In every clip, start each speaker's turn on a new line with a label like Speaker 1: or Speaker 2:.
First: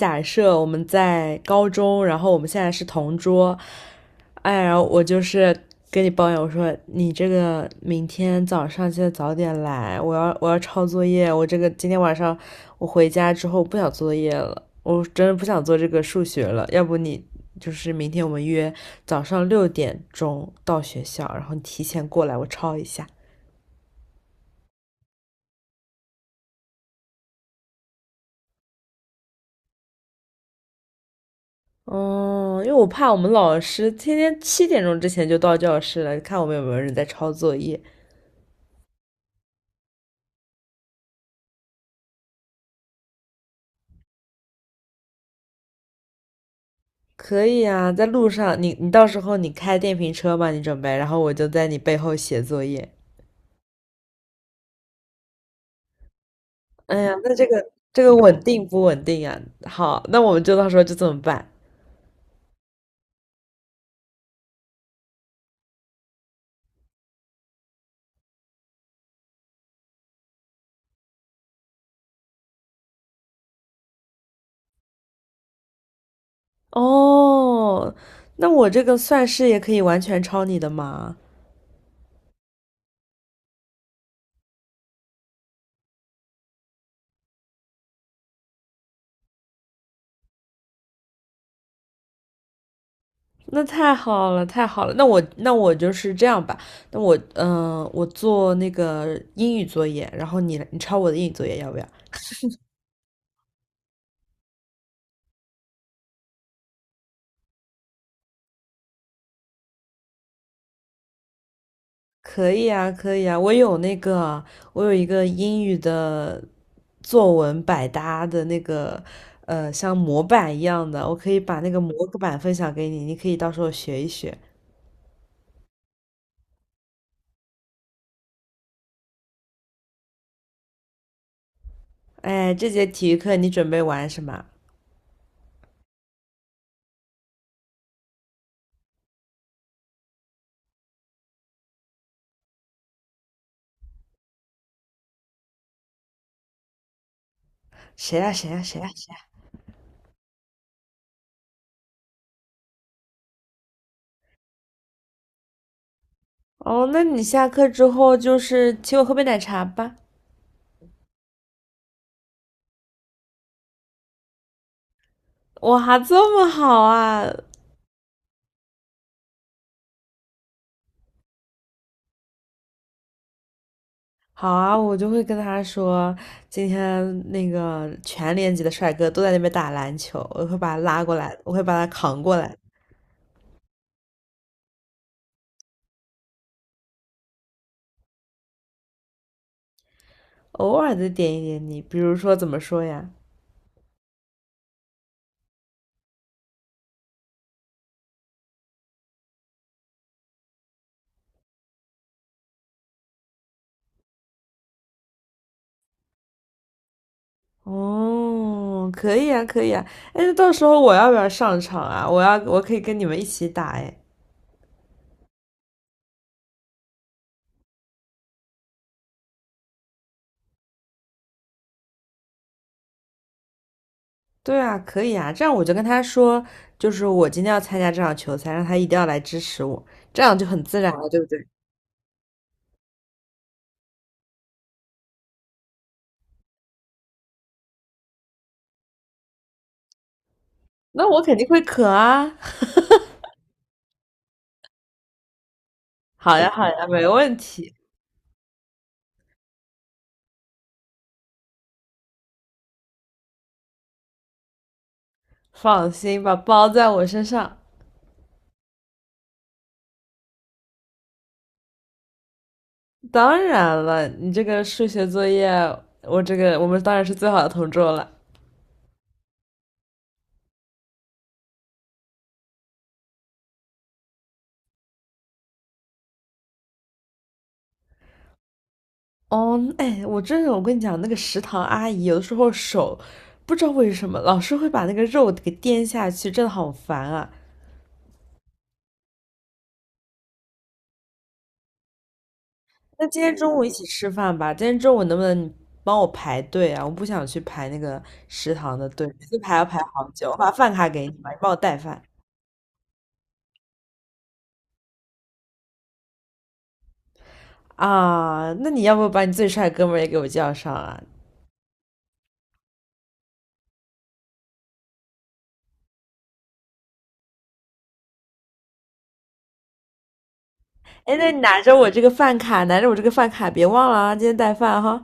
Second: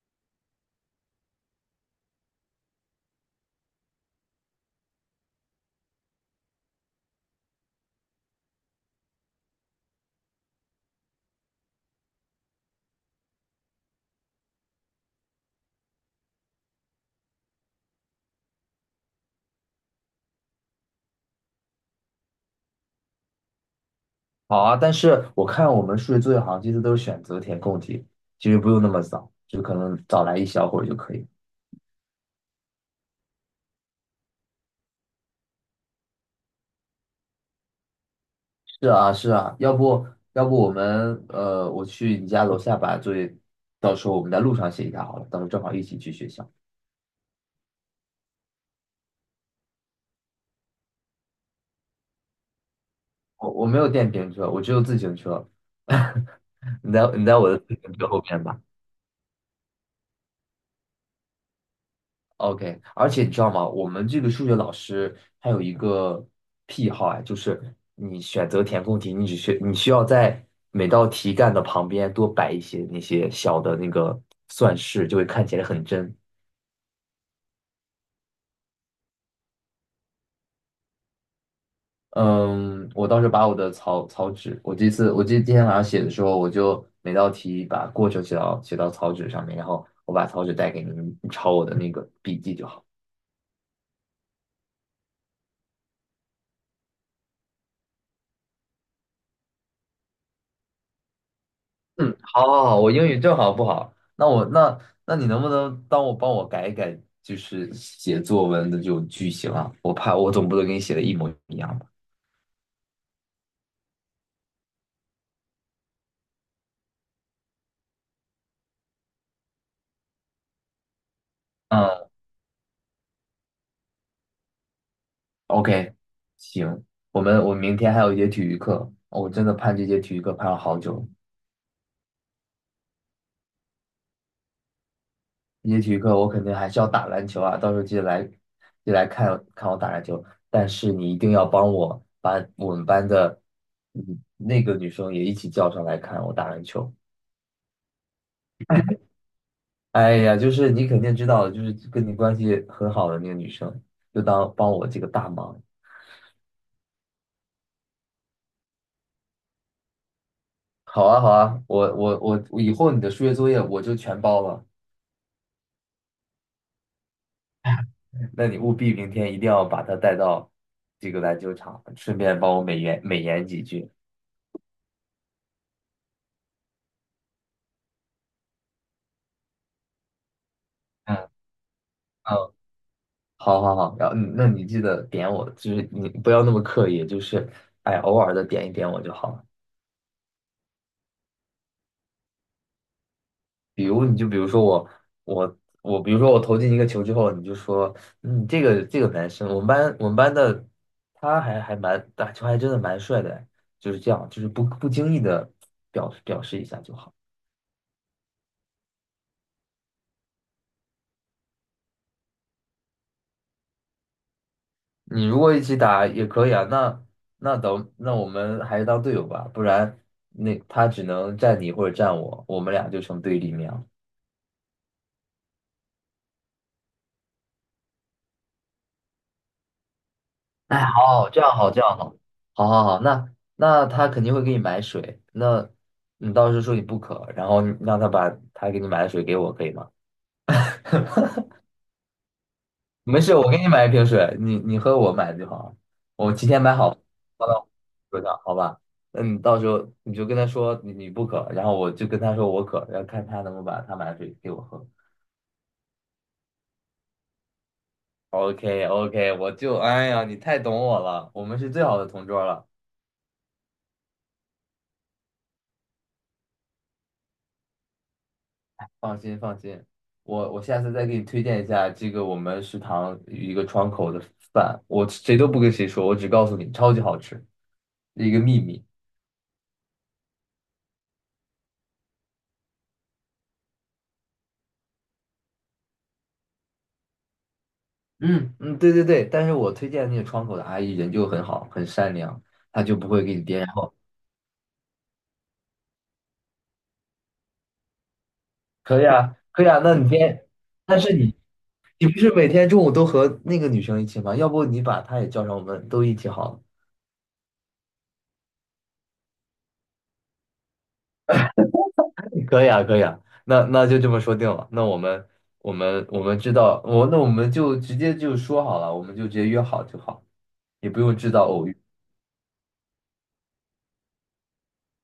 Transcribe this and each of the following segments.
Speaker 1: 假设我们在高中，然后我们现在是同桌。哎，然后我就是跟你抱怨，我说你这个明天早上记得早点来，我要抄作业，我这个今天晚上我回家之后不想做作业了，我真的不想做这个数学了。要不你就是明天我们约早上六点钟到学校，然后你提前过来我抄一下。哦。
Speaker 2: 好啊，但是我看我们数学作业好像这次都是选择填空题，其实不用那么早，就可能早来一小会儿就可以。
Speaker 1: 嗯，因为我怕我们老师天天七点钟之前就到教室了，看我们有没有人在抄作业。
Speaker 2: 是啊，是啊，要不我们我去你家楼下把作业，到时候我们在路上写一下好了，到时候正好一起去学校。
Speaker 1: 可以啊，在路上，你到时候你开电瓶车吧，你准备，然后我就在你背后写作业。
Speaker 2: 我没有电瓶车，我只有自行车，你
Speaker 1: 哎
Speaker 2: 在
Speaker 1: 呀，
Speaker 2: 你
Speaker 1: 那
Speaker 2: 在
Speaker 1: 这
Speaker 2: 我的
Speaker 1: 个
Speaker 2: 自行
Speaker 1: 这
Speaker 2: 车
Speaker 1: 个
Speaker 2: 后
Speaker 1: 稳
Speaker 2: 面吧。
Speaker 1: 定不稳定啊？好，那我们就到时候就这么办。
Speaker 2: OK，而且你知道吗？我们这个数学老师他有一个癖好啊，就是你选择填空题，你只需你需要在每道题干的旁边多摆一些那些小的那个算式，就会看起来很真。
Speaker 1: 哦，那我这个算式也可以完全抄你的吗？
Speaker 2: 嗯，我当时把我的草纸，我这次我记得今天晚上写的时候，我就每道题把过程写到草纸上面，然后我把草纸带给你，你抄我的那个笔记就好。
Speaker 1: 那太好了，太好了。那我就是这样吧。那我我做那个英语作业，然后你抄我的英语作业要不要？
Speaker 2: 嗯，好，好，好，我英语正好不好，那我那那你能不能帮我改一改，就是写作文的这种句型啊？我怕我总不能给你写的一模一样吧？
Speaker 1: 可以啊，可以啊，我有那个，我有一个英语的作文百搭的那个像模板一样的，我可以把那个模
Speaker 2: 嗯
Speaker 1: 板分享给你，你可以到时候学一学。
Speaker 2: ，OK，行，我明天还有一节体育课，我真的盼这节体育课盼了好久了。
Speaker 1: 哎，这节体育课你准备玩什么？
Speaker 2: 这节体育课我肯定还是要打篮球啊，到时候记得来看看我打篮球，但是你一定要帮我把我们班的嗯那个女生也一起叫上来看我打篮球。
Speaker 1: 谁呀、谁呀、谁呀、谁呀。
Speaker 2: 哎呀，就是你肯定知道，就是跟你关系很好的那个女生，就当帮我这个大忙。
Speaker 1: 哦，那你下课之后就是请我喝杯奶茶吧。
Speaker 2: 好啊，好啊，我，以后你的数学作业我就全包了。
Speaker 1: 哇，这么好啊！
Speaker 2: 那你务必明天一定要把她带到这个篮球场，顺便帮我美言美言几句。
Speaker 1: 好啊，我就会跟他说，今天那个全年级的帅哥都在那边打篮球，我会把他拉过来，
Speaker 2: 嗯
Speaker 1: 我会把他扛过来。
Speaker 2: 嗯，好好好，然后那你记得点我，就是你不要那么刻意，就是哎，偶尔的点一点我就好了。
Speaker 1: 偶尔的点一点你，比如说怎么说呀？
Speaker 2: 比如说我，比如说我投进一个球之后，你就说，嗯，这个男生，我们班的他还蛮打球还真的蛮帅的，就是这样，就是不经意的表示一下就好。
Speaker 1: 哦，可以啊，可以啊。哎，那到时候我要不要上场啊？我要，我可以跟你们一起打哎。
Speaker 2: 你如果一起打也可以啊，那我们还是当队友吧，不然那他只能站你或者站我，我们俩就成对立面了。
Speaker 1: 对啊，可以啊。这样我就跟他说，就是我今天要参加这场球赛，让他一定要来支持我，这样就很自
Speaker 2: 哎，
Speaker 1: 然
Speaker 2: 好
Speaker 1: 了，对不
Speaker 2: 好，这
Speaker 1: 对？
Speaker 2: 样好，这样好，好好好，那他肯定会给你买水，那你到时候说你不渴，然后你让他把他给你买的水给我，可以吗？
Speaker 1: 那我肯定会渴啊。
Speaker 2: 没事，我给你买一瓶水，你喝我买的就好了。我
Speaker 1: 好
Speaker 2: 提
Speaker 1: 呀，
Speaker 2: 前
Speaker 1: 好
Speaker 2: 买
Speaker 1: 呀，
Speaker 2: 好
Speaker 1: 没问
Speaker 2: 放到
Speaker 1: 题。
Speaker 2: 桌上，好吧？那你到时候你就跟他说你不渴，然后我就跟他说我渴，然后看他能不能把他买的水给我喝。
Speaker 1: 放心吧，包在我身上。
Speaker 2: OK OK，我就哎呀，你太懂我了，我们是最好的同桌了。
Speaker 1: 当然了，你这个数学作业，我这个我们当然是最好的同桌了。
Speaker 2: 放心放心，我下次再给你推荐一下这个我们食堂一个窗口的饭，我谁都不跟谁说，我只告诉你，超级好吃，一个秘密。
Speaker 1: 哦，哎，我真的，我跟你讲，那个食堂阿姨有的时候手不知道为什么老是会把那个肉给颠下去，真的好烦啊。
Speaker 2: 嗯嗯，对对对，但是我推荐那个窗口的阿姨人就很好，很善良，她就
Speaker 1: 那
Speaker 2: 不
Speaker 1: 今
Speaker 2: 会
Speaker 1: 天
Speaker 2: 给你
Speaker 1: 中
Speaker 2: 编。
Speaker 1: 午
Speaker 2: 然
Speaker 1: 一起
Speaker 2: 后
Speaker 1: 吃饭吧，今天中午能不能你帮我排队啊？我不想去排那个食堂的
Speaker 2: 可
Speaker 1: 队，
Speaker 2: 以
Speaker 1: 每
Speaker 2: 啊，
Speaker 1: 次排
Speaker 2: 可
Speaker 1: 要
Speaker 2: 以
Speaker 1: 排
Speaker 2: 啊，那你
Speaker 1: 好久。我
Speaker 2: 编，
Speaker 1: 把饭卡
Speaker 2: 但
Speaker 1: 给你
Speaker 2: 是
Speaker 1: 吧，
Speaker 2: 你
Speaker 1: 你帮我带饭
Speaker 2: 你不是每天中午都和那个女生一起吗？要不你把她也叫上，我们都一起好了。
Speaker 1: 啊。那你要不把你最帅的哥们儿也给我叫上啊？
Speaker 2: 可以啊，可以啊，那就这么说定了。那我们知道，我们就直接就说好了，我们就直接约好就好，也不
Speaker 1: 哎，
Speaker 2: 用制
Speaker 1: 那你
Speaker 2: 造
Speaker 1: 拿
Speaker 2: 偶
Speaker 1: 着
Speaker 2: 遇。
Speaker 1: 我这个饭卡，拿着我这个饭卡，别忘了啊，今天带饭哈，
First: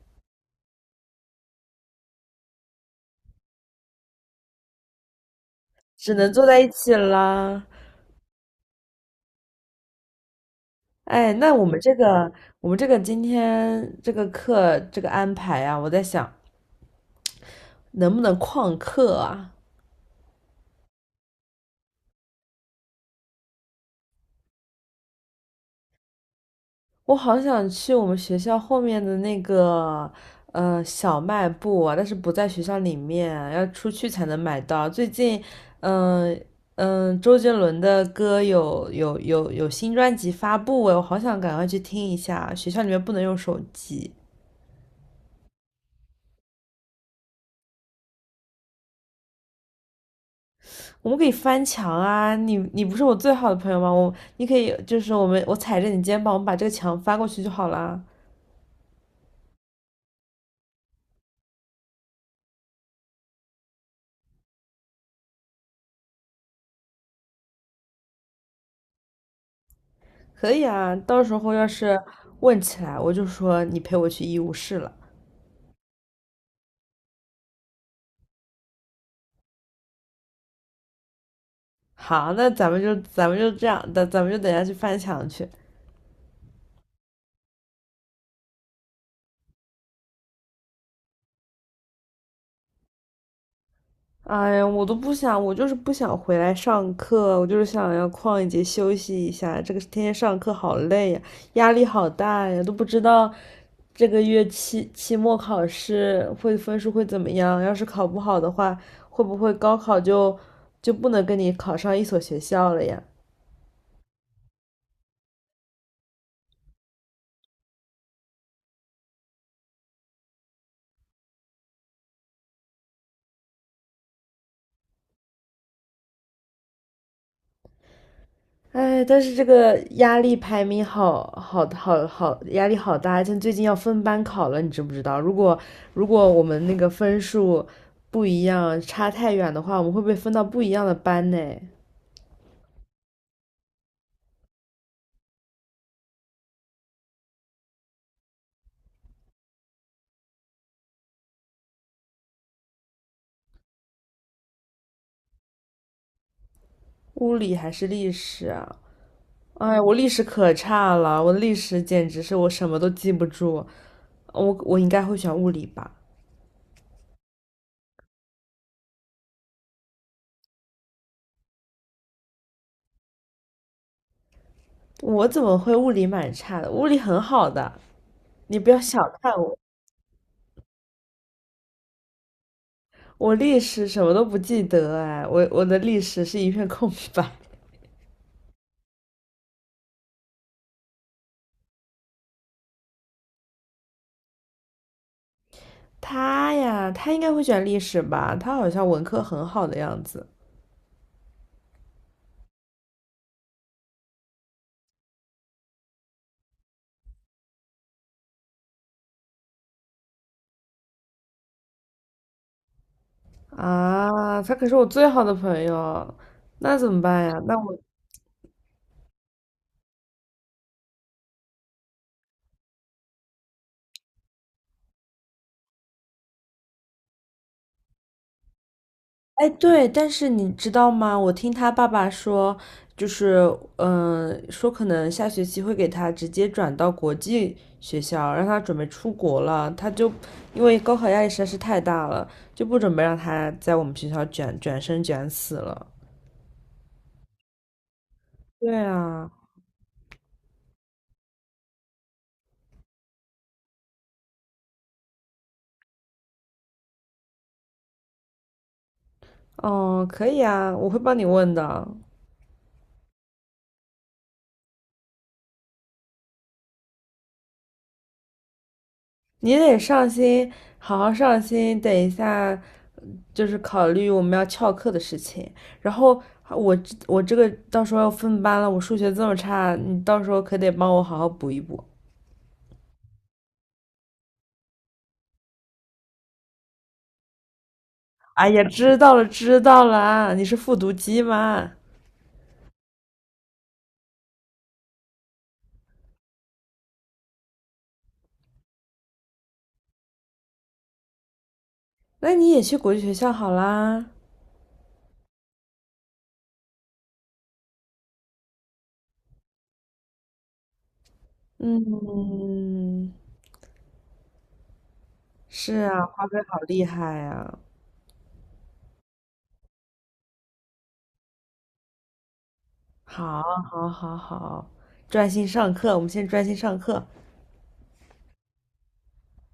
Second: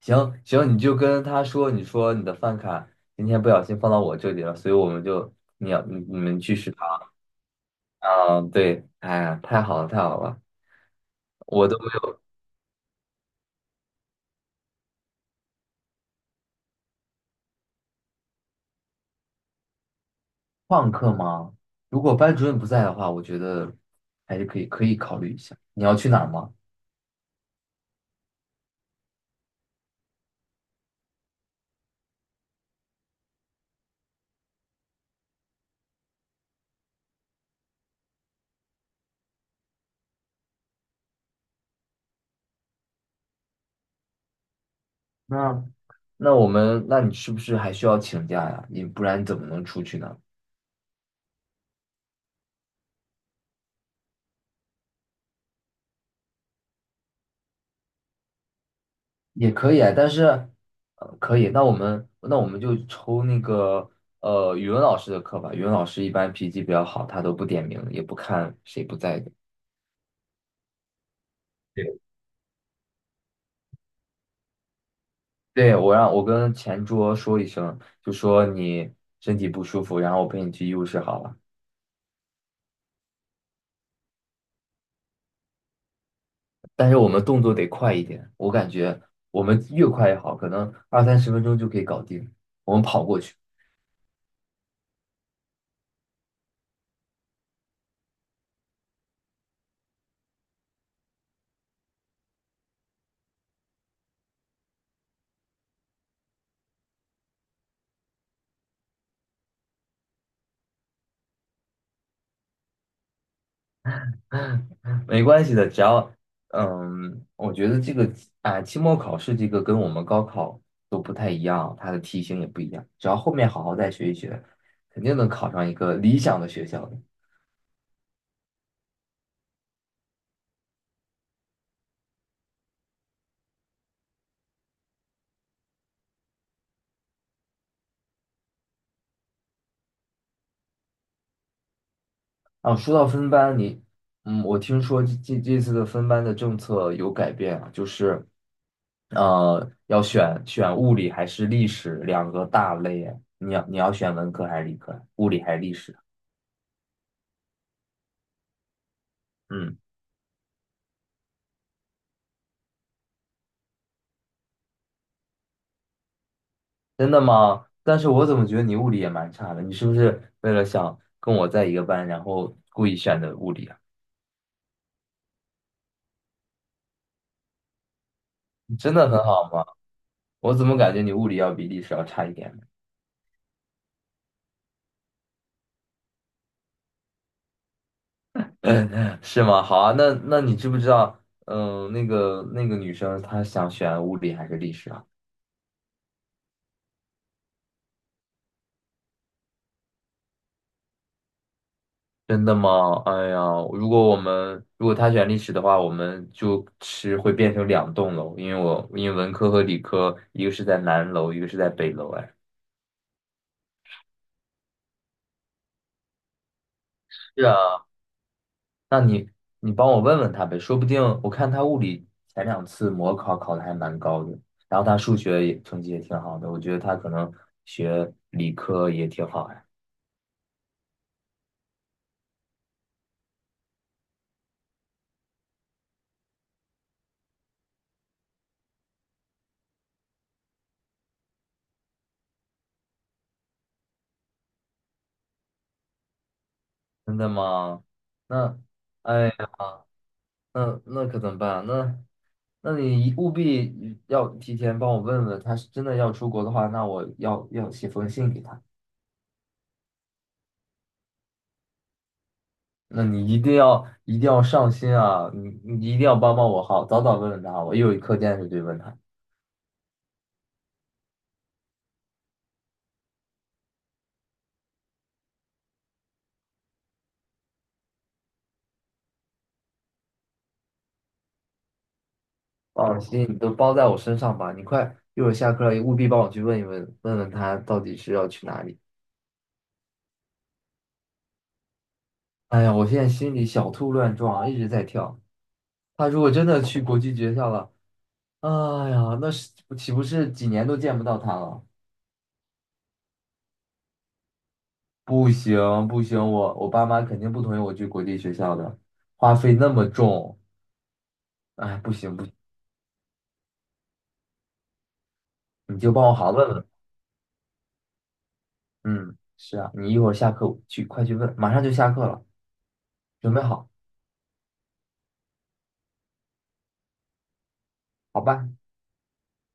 Speaker 2: 行行，你就跟他说，你说你的饭卡今天不小心放到我这里了，所以我们就你要你
Speaker 1: 只
Speaker 2: 你
Speaker 1: 能
Speaker 2: 们
Speaker 1: 坐
Speaker 2: 去
Speaker 1: 在一
Speaker 2: 食堂
Speaker 1: 起啦。
Speaker 2: 啊，对，哎呀，太好了太好了，
Speaker 1: 哎，那我
Speaker 2: 我都
Speaker 1: 们
Speaker 2: 没
Speaker 1: 这
Speaker 2: 有。
Speaker 1: 个，我们这个今天这个课这个安排啊，我在想能不能旷课啊？
Speaker 2: 旷课吗？如果班主任不在的话，我觉得还是可以考虑一下。你要去哪儿吗？
Speaker 1: 我好想去我们学校后面的那个小卖部啊，但是不在学校里面啊，要出去才能买到。最近，嗯、周杰伦的歌有新专辑发布哎，我好想赶快去听一下啊。学校里面不能用手机。
Speaker 2: 那那我们，那你是不是还需要请假呀？你不然怎么能出去呢？
Speaker 1: 我们可以翻墙啊！你不是我最好的朋友吗？你可以就是我踩着你肩膀，我们把这个墙翻过去就好啦。
Speaker 2: 也可以啊，但是，可以。那我们就抽那个语文老师的课吧。语文老师一般脾气比较好，他都不点名，也不看谁不在的。
Speaker 1: 可以啊，到时候要
Speaker 2: 对，
Speaker 1: 是问起来，我就说你陪我去医务室了。
Speaker 2: 对，我跟前桌说一声，就说你身体不舒服，然后我陪你去医务室好了。
Speaker 1: 好，那咱们就这样，咱们就等下去翻墙去。
Speaker 2: 但是我们动作得快一点，我感觉我们越快越好，可能二三十分钟就可以搞定。我们跑过去。
Speaker 1: 哎呀，我都不想，我就是不想回来上课，我就是想要旷一节休息一下。这个天天上课好累呀，压力好大呀，都不知道这个月期末考试会分数会怎么样。要是考不好的话，会不会高考就不能跟你考上一所学校了呀？
Speaker 2: 没关系的，只要我觉得这个啊，哎期末考试这个跟我们高考都不太一样，它的题型也不一样。只要后面好好再学一学，肯定能考上一个理想的学校的。
Speaker 1: 哎，但是这个压力排名好，压力好大，像最近要分班考了，你知不知道？如果我们那个分数不一样，差太远的话，我们会被分到不一样的班呢。
Speaker 2: 啊，说到分班，我听说这次的分班的政策有改变啊，就是要选物理还是历史两个大类啊。你要选文科还是理科？物理还是历史？
Speaker 1: 物理还是历史啊？
Speaker 2: 嗯。
Speaker 1: 哎，我历史可差了，我历史简直是我什么都记不住。我应该会选物理吧？
Speaker 2: 真的吗？但是我怎么觉得你物理也蛮差的？你是不是为了想跟我在一个班，然后故意选的物理啊？
Speaker 1: 我怎么会物理蛮差的？物理很好的，你不
Speaker 2: 你
Speaker 1: 要
Speaker 2: 真
Speaker 1: 小
Speaker 2: 的很
Speaker 1: 看
Speaker 2: 好
Speaker 1: 我。
Speaker 2: 吗？我怎么感觉你物理要比历史要差一点呢？
Speaker 1: 我历史什么都不记得哎，我的历史是一片空白。
Speaker 2: 是吗？好啊，那你知不知道，那个女生她想选物理还是历史啊？
Speaker 1: 他呀，他应该会选历史吧？他好像文科很好的样子
Speaker 2: 真的吗？哎呀，如果她选历史的话，我们就是会变成两栋楼，因为文科和理科一个是在南楼，一个是在北楼，哎。
Speaker 1: 啊，他可是我最好的朋友，那怎么办呀？
Speaker 2: 是啊，那你帮我问问他呗，说不定我看他物理前两次模考考的还蛮高的，然后他数学也成绩也挺好的，我觉得他可能学理科也挺
Speaker 1: 哎，
Speaker 2: 好呀。
Speaker 1: 对，但是你知道吗？我听他爸爸说，就是，说可能下学期会给他直接转到国际学校，让他准备出国了。他就因为高考压力实在是太大了，就不准备让他在我们学校卷生卷死了。
Speaker 2: 真的吗？那，
Speaker 1: 对
Speaker 2: 哎
Speaker 1: 啊，
Speaker 2: 呀，那可怎么办？那你一务必要提前帮我问问，他是真的要出国的话，那我要写封信给他。
Speaker 1: 哦，可以啊，我会帮你问的。
Speaker 2: 那你一定要一定要上心啊！你一定要帮帮我好，早早问问他，我一有课件是对问他。
Speaker 1: 你得上心，好好上心。等一下，就是考虑我们要翘课的事情。然后我我这个到时候要分班了，我数学这么差，你到时候可得帮我好好补一补。
Speaker 2: 放心，你都包在我身上吧，你快，一会儿下课了，务必帮我去问一问，问问他到底是要去
Speaker 1: 哎
Speaker 2: 哪
Speaker 1: 呀，
Speaker 2: 里。
Speaker 1: 知道了知道了啊你是复读机嘛？
Speaker 2: 哎呀，我现在心里小兔乱撞，一直在跳。他如果真的去国际学校了，哎呀，那是岂不是几年都见不到他了？
Speaker 1: 那你也去国际学校好啦。
Speaker 2: 不行不行，我爸妈肯定不同意我去国际学校的，花费那么重，哎，不行不行，
Speaker 1: 嗯，是
Speaker 2: 你就帮
Speaker 1: 啊，
Speaker 2: 我
Speaker 1: 花
Speaker 2: 好好
Speaker 1: 呗
Speaker 2: 问
Speaker 1: 好
Speaker 2: 问。
Speaker 1: 厉害呀、
Speaker 2: 嗯，是啊，你一会儿下课去，快去问，马上就下课了，准
Speaker 1: 好，
Speaker 2: 备好，
Speaker 1: 好，好，好，专心上课，我们先专心上课。
Speaker 2: 好吧？